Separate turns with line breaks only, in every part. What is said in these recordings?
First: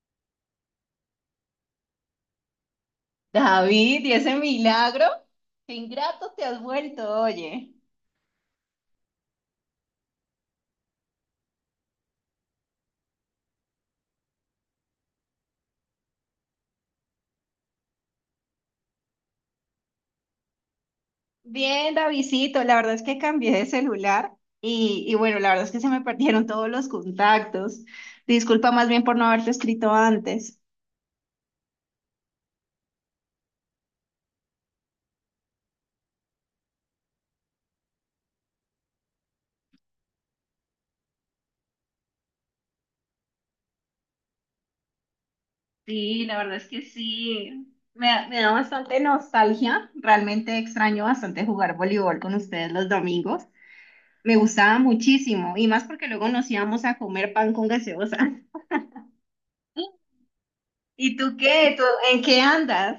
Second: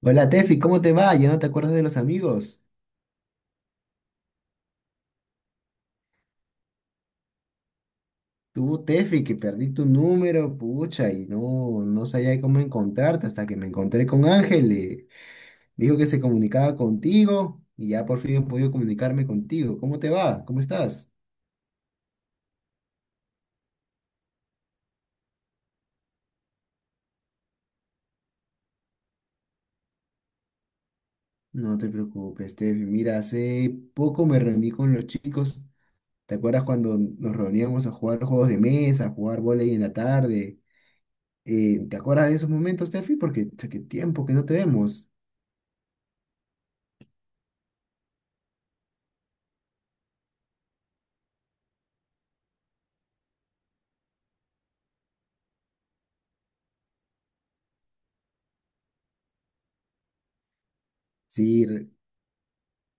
Hola Tefi, ¿cómo te va? ¿Ya no te acuerdas de los amigos?
David, ¿y ese milagro? Qué ingrato te has vuelto, oye.
Tú, Tefi, que perdí tu número, pucha, y no sabía cómo encontrarte hasta que me encontré con Ángel. Dijo que se comunicaba contigo y ya por fin he podido comunicarme contigo. ¿Cómo te va? ¿Cómo estás?
Bien, Davidcito, la verdad es que cambié de celular y bueno, la verdad es que se me perdieron todos los contactos. Disculpa más bien por no haberte escrito antes.
No te preocupes, Tefi. Mira, hace poco me reuní con los chicos. ¿Te acuerdas cuando nos reuníamos a jugar juegos de mesa, a jugar vóley en la tarde? ¿Te acuerdas de esos momentos, Tefi? Porque, cha, qué tiempo que no te vemos.
Sí, la verdad es que sí. Me da bastante nostalgia. Realmente extraño bastante jugar voleibol con ustedes los domingos. Me gustaba muchísimo y más porque luego nos íbamos a comer pan con gaseosa. ¿Y tú
Sí,
qué? ¿Tú en qué andas?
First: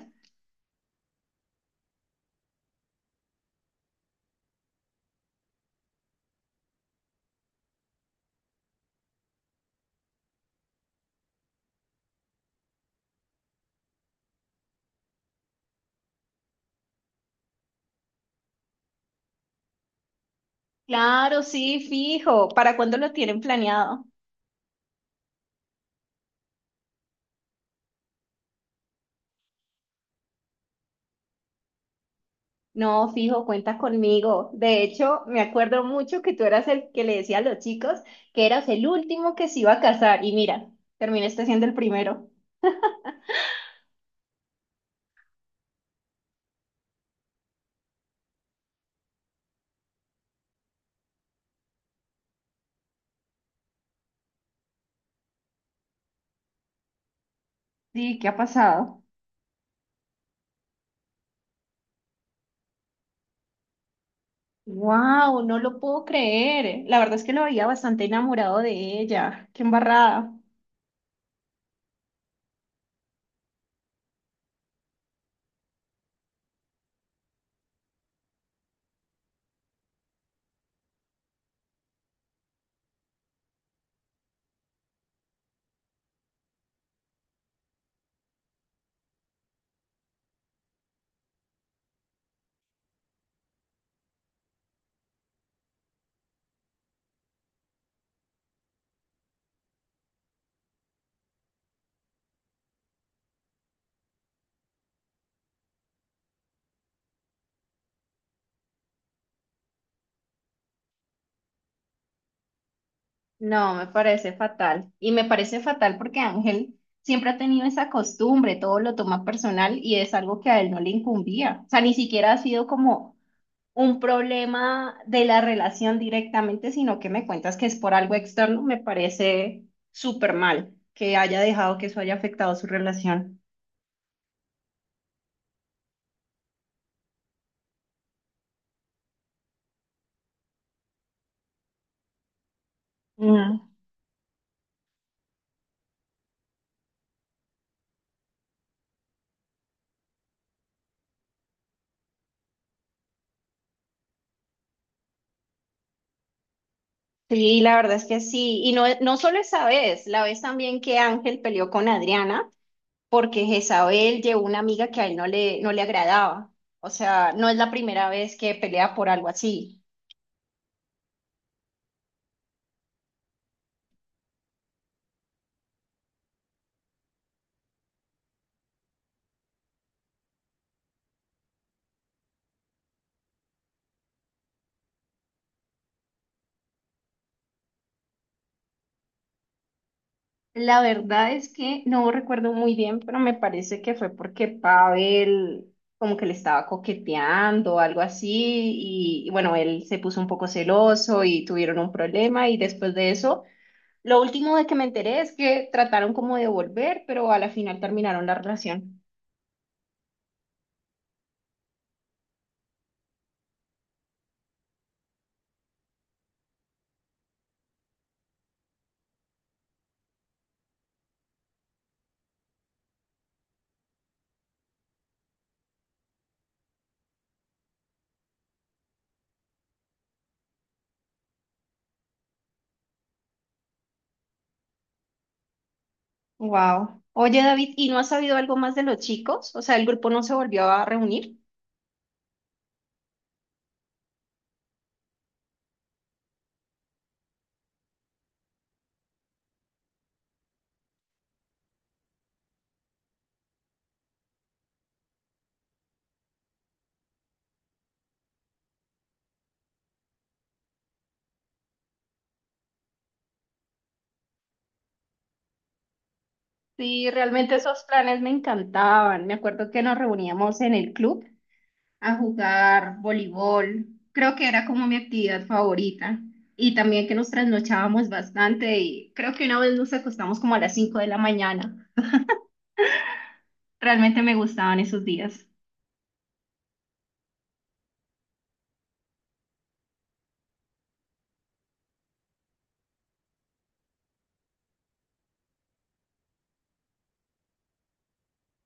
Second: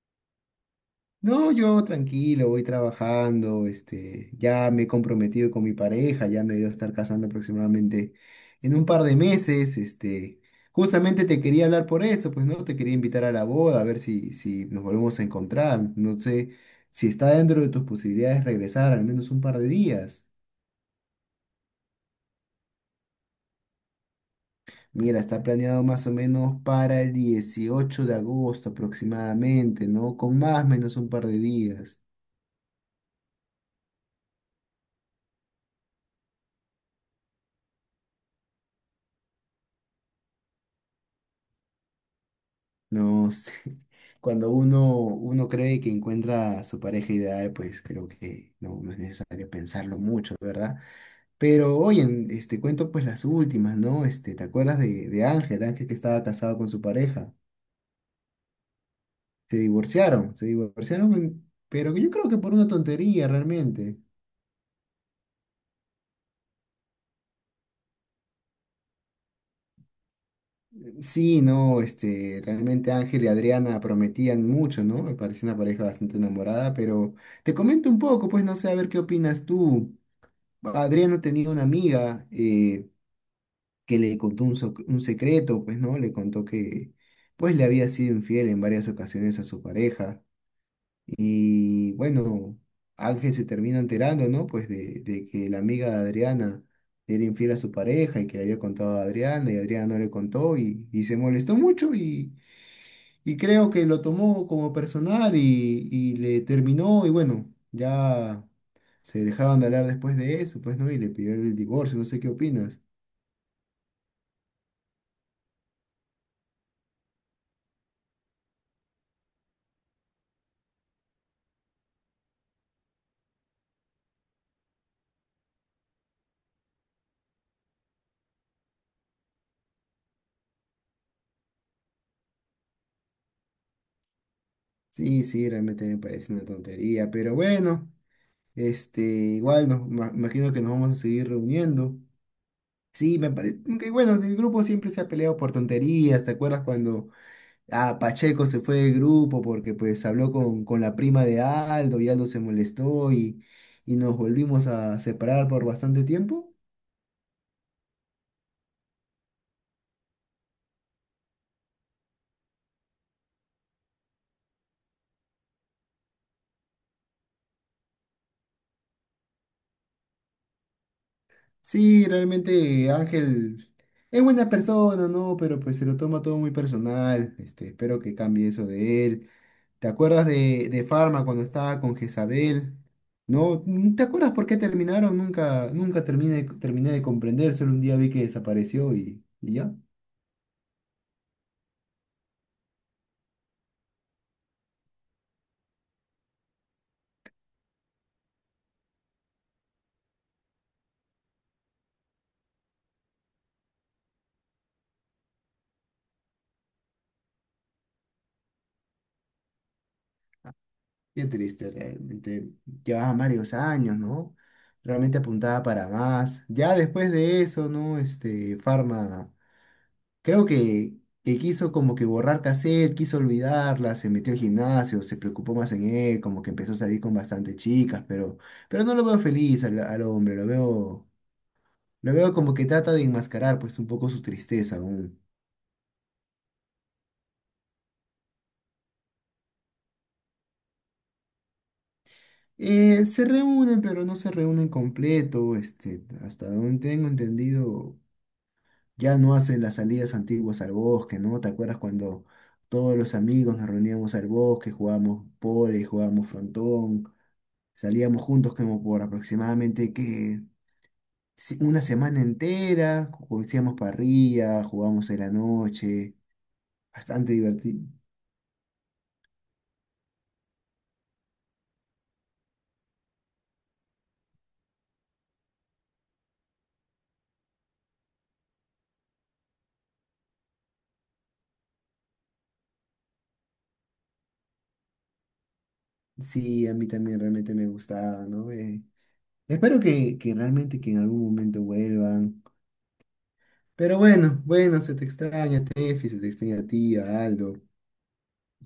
no, yo tranquilo, voy trabajando, este, ya me he comprometido con mi pareja, ya me debo estar casando aproximadamente en un par de meses, este, justamente te quería hablar por eso, pues no, te quería invitar a la boda, a ver si nos volvemos a encontrar, no sé si está dentro de tus posibilidades regresar al menos un par de días.
Claro, sí, fijo. ¿Para cuándo lo tienen planeado?
Mira, está planeado más o menos para el 18 de agosto aproximadamente, ¿no? Con más o menos un par de días.
No, fijo, cuenta conmigo. De hecho, me acuerdo mucho que tú eras el que le decía a los chicos que eras el último que se iba a casar. Y mira, terminaste siendo el primero.
No sé. Cuando uno cree que encuentra a su pareja ideal, pues creo que no es necesario pensarlo mucho, ¿verdad? Pero oye, este cuento pues las últimas, ¿no? Este, ¿te acuerdas de Ángel? Ángel que estaba casado con su pareja.
Sí, ¿qué ha pasado?
Se divorciaron, pero yo creo que por una tontería realmente.
Wow, no lo puedo creer. La verdad es que lo veía bastante enamorado de ella. Qué embarrada.
Sí, no, este, realmente Ángel y Adriana prometían mucho, ¿no? Me pareció una pareja bastante enamorada, pero te comento un poco, pues no sé, a ver qué opinas tú. Adriana tenía una amiga que le contó un secreto, pues, ¿no? Le contó que, pues, le había sido infiel en varias ocasiones a su pareja. Y bueno, Ángel se termina enterando, ¿no? Pues de que la amiga de Adriana era infiel a su pareja y que le había contado a Adriana y Adriana no le contó y se molestó mucho y creo que lo tomó como personal y le terminó y bueno, ya se dejaban de hablar después de eso, pues no, y le pidió el divorcio, no sé qué opinas.
No, me parece fatal. Y me parece fatal porque Ángel siempre ha tenido esa costumbre, todo lo toma personal y es algo que a él no le incumbía. O sea, ni siquiera ha sido como un problema de la relación directamente, sino que me cuentas que es por algo externo. Me parece súper mal que haya dejado que eso haya afectado su relación.
Sí, sí, realmente me parece una tontería, pero bueno, este, igual imagino que nos vamos a seguir reuniendo. Sí, me parece,
Mm.
que bueno, el grupo siempre se ha peleado por tonterías, ¿te acuerdas cuando Pacheco se fue del grupo porque pues habló con la prima de Aldo y Aldo se molestó y nos volvimos a separar por bastante tiempo?
Sí, la verdad es que sí. Y no, no solo esa vez, la vez también que Ángel peleó con Adriana, porque Jezabel llevó una amiga que a él no le agradaba. O sea, no es la primera vez que pelea por algo así.
Sí, realmente Ángel es buena persona, ¿no? Pero pues se lo toma todo muy personal. Este, espero que cambie eso de él. ¿Te acuerdas de Farma cuando estaba con Jezabel? ¿No? Mm. ¿Te acuerdas por qué terminaron? Nunca terminé de comprender. Solo un día vi que desapareció y ya.
La verdad es que no recuerdo muy bien, pero me parece que fue porque Pavel como que le estaba coqueteando o algo así y bueno, él se puso un poco celoso y tuvieron un problema y después de eso, lo último de que me enteré es que trataron como de volver, pero a la final terminaron la relación.
Qué triste, realmente. Llevaba varios años, ¿no? Realmente apuntaba para más. Ya después de eso, ¿no? Este, Farma. Creo que quiso como que borrar cassette, quiso olvidarla, se metió al gimnasio, se preocupó más en él, como que empezó a salir con bastantes chicas, pero no lo veo feliz al hombre, lo veo como que trata de enmascarar pues un poco su tristeza aún.
Wow. Oye, David, ¿y no has sabido algo más de los chicos? O sea, el grupo no se volvió a reunir.
Se reúnen, pero no se reúnen completo, este, hasta donde tengo entendido, ya no hacen las salidas antiguas al bosque, ¿no? ¿Te acuerdas cuando todos los amigos nos reuníamos al bosque, jugábamos pole, jugábamos frontón? Salíamos juntos como por aproximadamente que una semana entera, hacíamos parrilla, jugábamos en la noche,
Sí,
bastante
realmente esos
divertido.
planes me encantaban. Me acuerdo que nos reuníamos en el club a jugar voleibol. Creo que era como mi actividad favorita. Y también que nos trasnochábamos bastante y creo que una vez nos acostamos como a las 5 de la mañana. Realmente me gustaban esos días.
Sí, a mí también realmente me gustaba, ¿no? Espero que realmente que en algún momento vuelvan. Pero bueno, se te extraña, Tefi, se te extraña a ti, a Aldo.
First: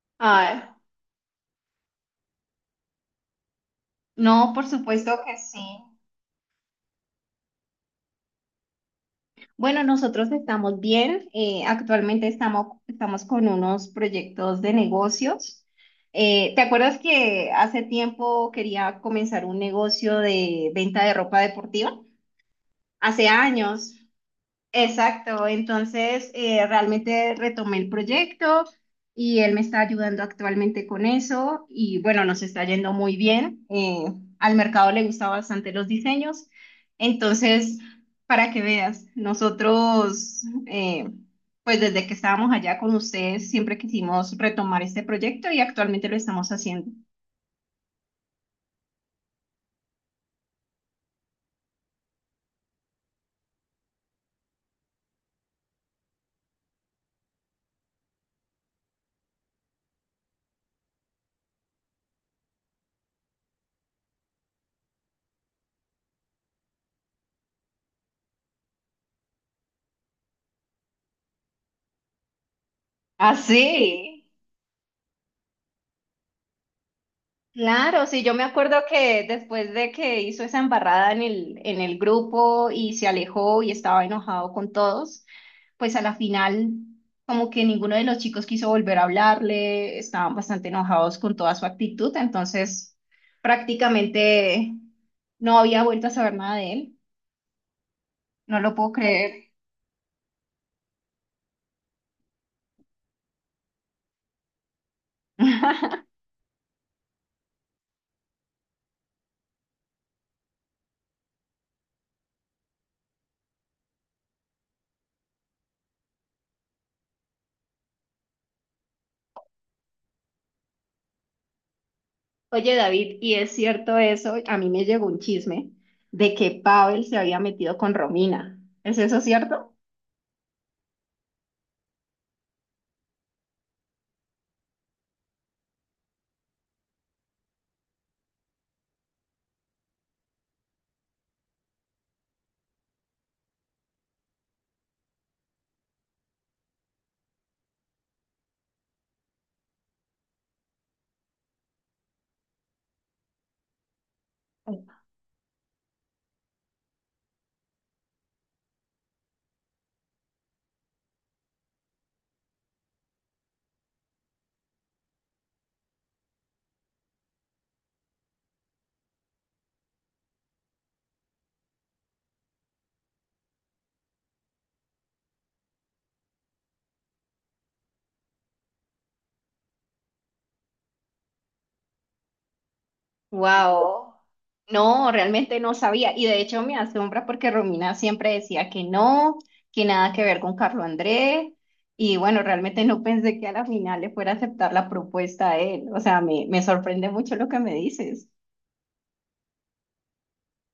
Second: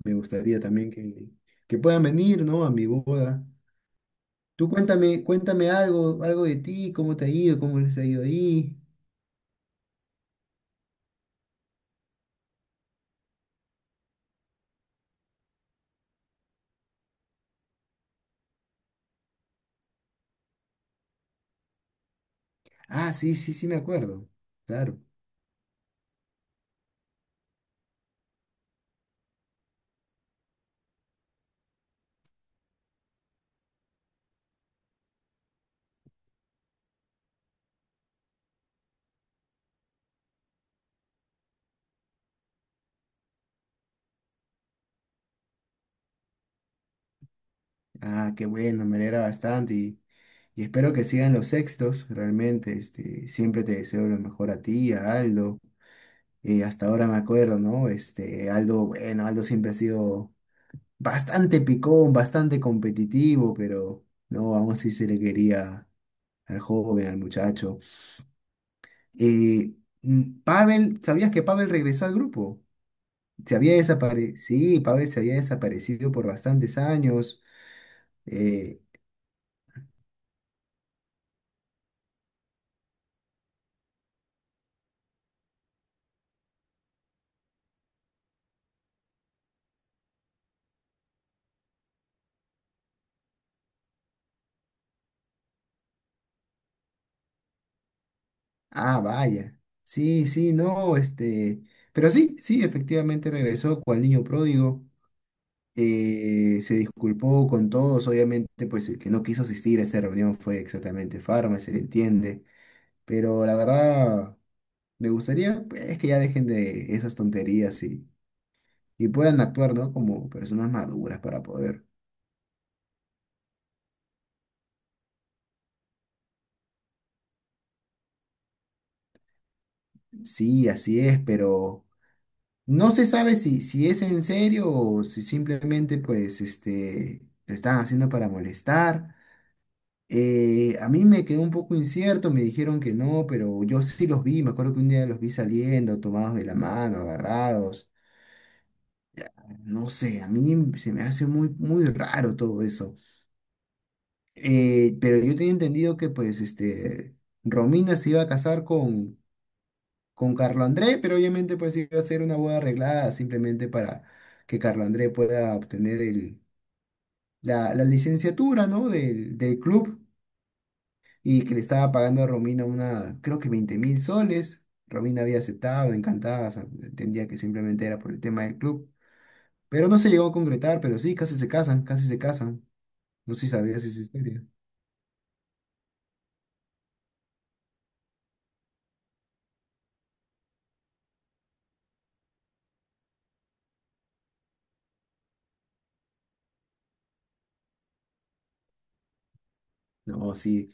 Me gustaría
Ah,
también que puedan venir, ¿no? A mi boda.
no, por
Tú
supuesto
cuéntame,
que sí.
cuéntame algo, algo de ti, cómo te ha ido, cómo les ha ido ahí.
Bueno, nosotros estamos bien. Actualmente estamos con unos proyectos de negocios. ¿Te acuerdas que hace tiempo quería comenzar un negocio de venta de ropa deportiva?
Ah,
Hace
sí, sí, sí, me
años.
acuerdo. Claro.
Exacto, entonces realmente retomé el proyecto y él me está ayudando actualmente con eso y bueno, nos está yendo muy bien. Al mercado le gustan bastante los diseños, entonces para que veas, nosotros pues desde que estábamos allá con ustedes siempre quisimos retomar este proyecto y actualmente lo estamos haciendo.
Ah, qué bueno, me alegra bastante y espero que sigan los éxitos, realmente, este, siempre te deseo lo mejor a ti, a Aldo, y hasta ahora me acuerdo, ¿no? Este, Aldo, bueno, Aldo siempre ha sido bastante picón, bastante competitivo, pero no, aún así se le quería al joven, al muchacho. Eh, Pavel, ¿sabías que Pavel regresó al grupo?
Ah,
Se había
sí.
desaparecido, sí, Pavel se había desaparecido por bastantes años.
Claro, sí, yo me acuerdo
eh,
que después de que hizo esa embarrada en el grupo y se alejó y estaba enojado con todos, pues a la final como que ninguno de los chicos quiso volver a hablarle, estaban bastante enojados con toda su actitud, entonces prácticamente no había vuelto a saber nada de él, no lo puedo
Ah,
creer.
vaya. Sí, sí, no, este. Pero sí, sí, efectivamente regresó cual niño pródigo. Se disculpó con todos, obviamente, pues el que no quiso asistir a esa reunión fue exactamente Farmer, se le entiende. Pero la verdad, me gustaría, pues, es que ya dejen de esas tonterías y puedan actuar, ¿no? Como personas maduras para poder.
Oye, David, y es cierto eso, a mí me llegó un chisme de que Pavel se había metido con Romina, ¿es eso cierto?
Sí, así es, pero no se sabe si, si es en serio o si simplemente, pues, este, lo están haciendo para molestar. A mí me quedó un poco incierto, me dijeron que no, pero yo sí los vi, me acuerdo que un día los vi saliendo, tomados de la mano, agarrados. No sé, a mí se me hace muy raro todo eso. Pero yo tenía entendido que pues este, Romina se iba a casar con Carlo André, pero obviamente pues iba a ser una boda arreglada simplemente para que Carlo André pueda obtener la licenciatura, ¿no? del club. Y que le estaba pagando a Romina una, creo que 20.000 soles. Romina había aceptado, encantada, o sea, entendía que simplemente era por el tema del club. Pero no se llegó a concretar, pero sí, casi se casan. No sé si sabías esa
Wow.
historia.
No, realmente no sabía. Y de hecho me asombra porque Romina siempre decía que no, que nada que ver con Carlo Andrés. Y bueno, realmente no pensé que a la final le fuera a aceptar la propuesta a él. O sea, me sorprende mucho lo que me dices.
No, sí.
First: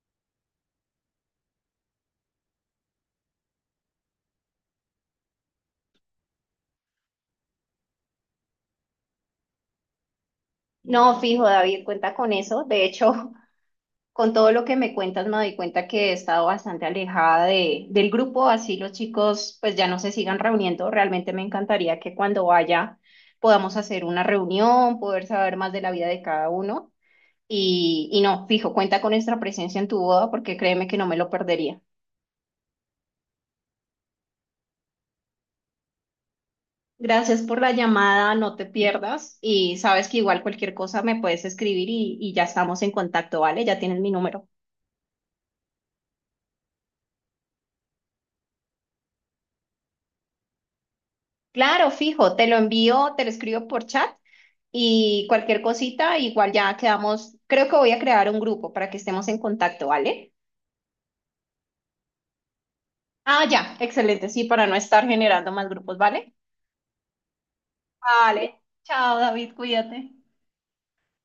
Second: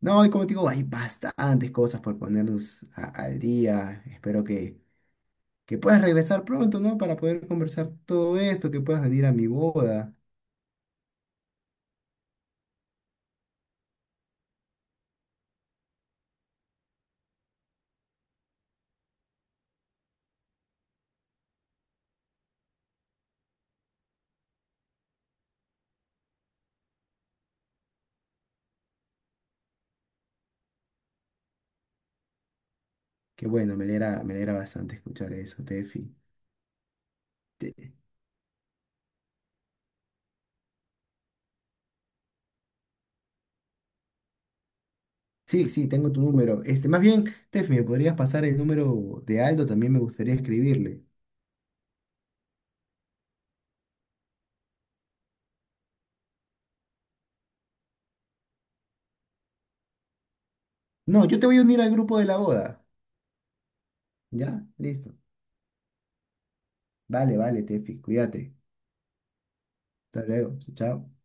No, y como te digo, hay bastantes cosas por ponernos al día. Espero que puedas regresar pronto, ¿no? Para poder conversar todo esto, que puedas venir a mi boda.
No, fijo, David, cuenta con eso. De hecho, con todo lo que me cuentas, me doy cuenta que he estado bastante alejada del grupo, así los chicos pues ya no se sigan reuniendo. Realmente me encantaría que cuando vaya podamos hacer una reunión, poder saber más de la vida de cada uno. Y no, fijo, cuenta con nuestra presencia en tu boda porque créeme que no me lo perdería.
Que bueno, me alegra bastante escuchar eso, Tefi.
Gracias por la llamada, no te pierdas y sabes que igual cualquier cosa me puedes escribir y ya estamos en contacto, ¿vale? Ya tienes mi número.
Sí, sí, tengo tu número. Este, más bien, Tef, ¿me podrías pasar el número de Aldo? También me gustaría escribirle.
Claro, fijo, te lo envío, te lo escribo por chat y cualquier cosita, igual ya quedamos, creo que voy a crear un grupo para que estemos en contacto, ¿vale?
No, yo te voy a unir al grupo de la boda.
Ah, ya, excelente, sí, para
¿Ya?
no estar
Listo.
generando más grupos, ¿vale?
Vale, vale, Tefi, cuídate.
Vale, chao David, cuídate.
Hasta luego. Chao, chao.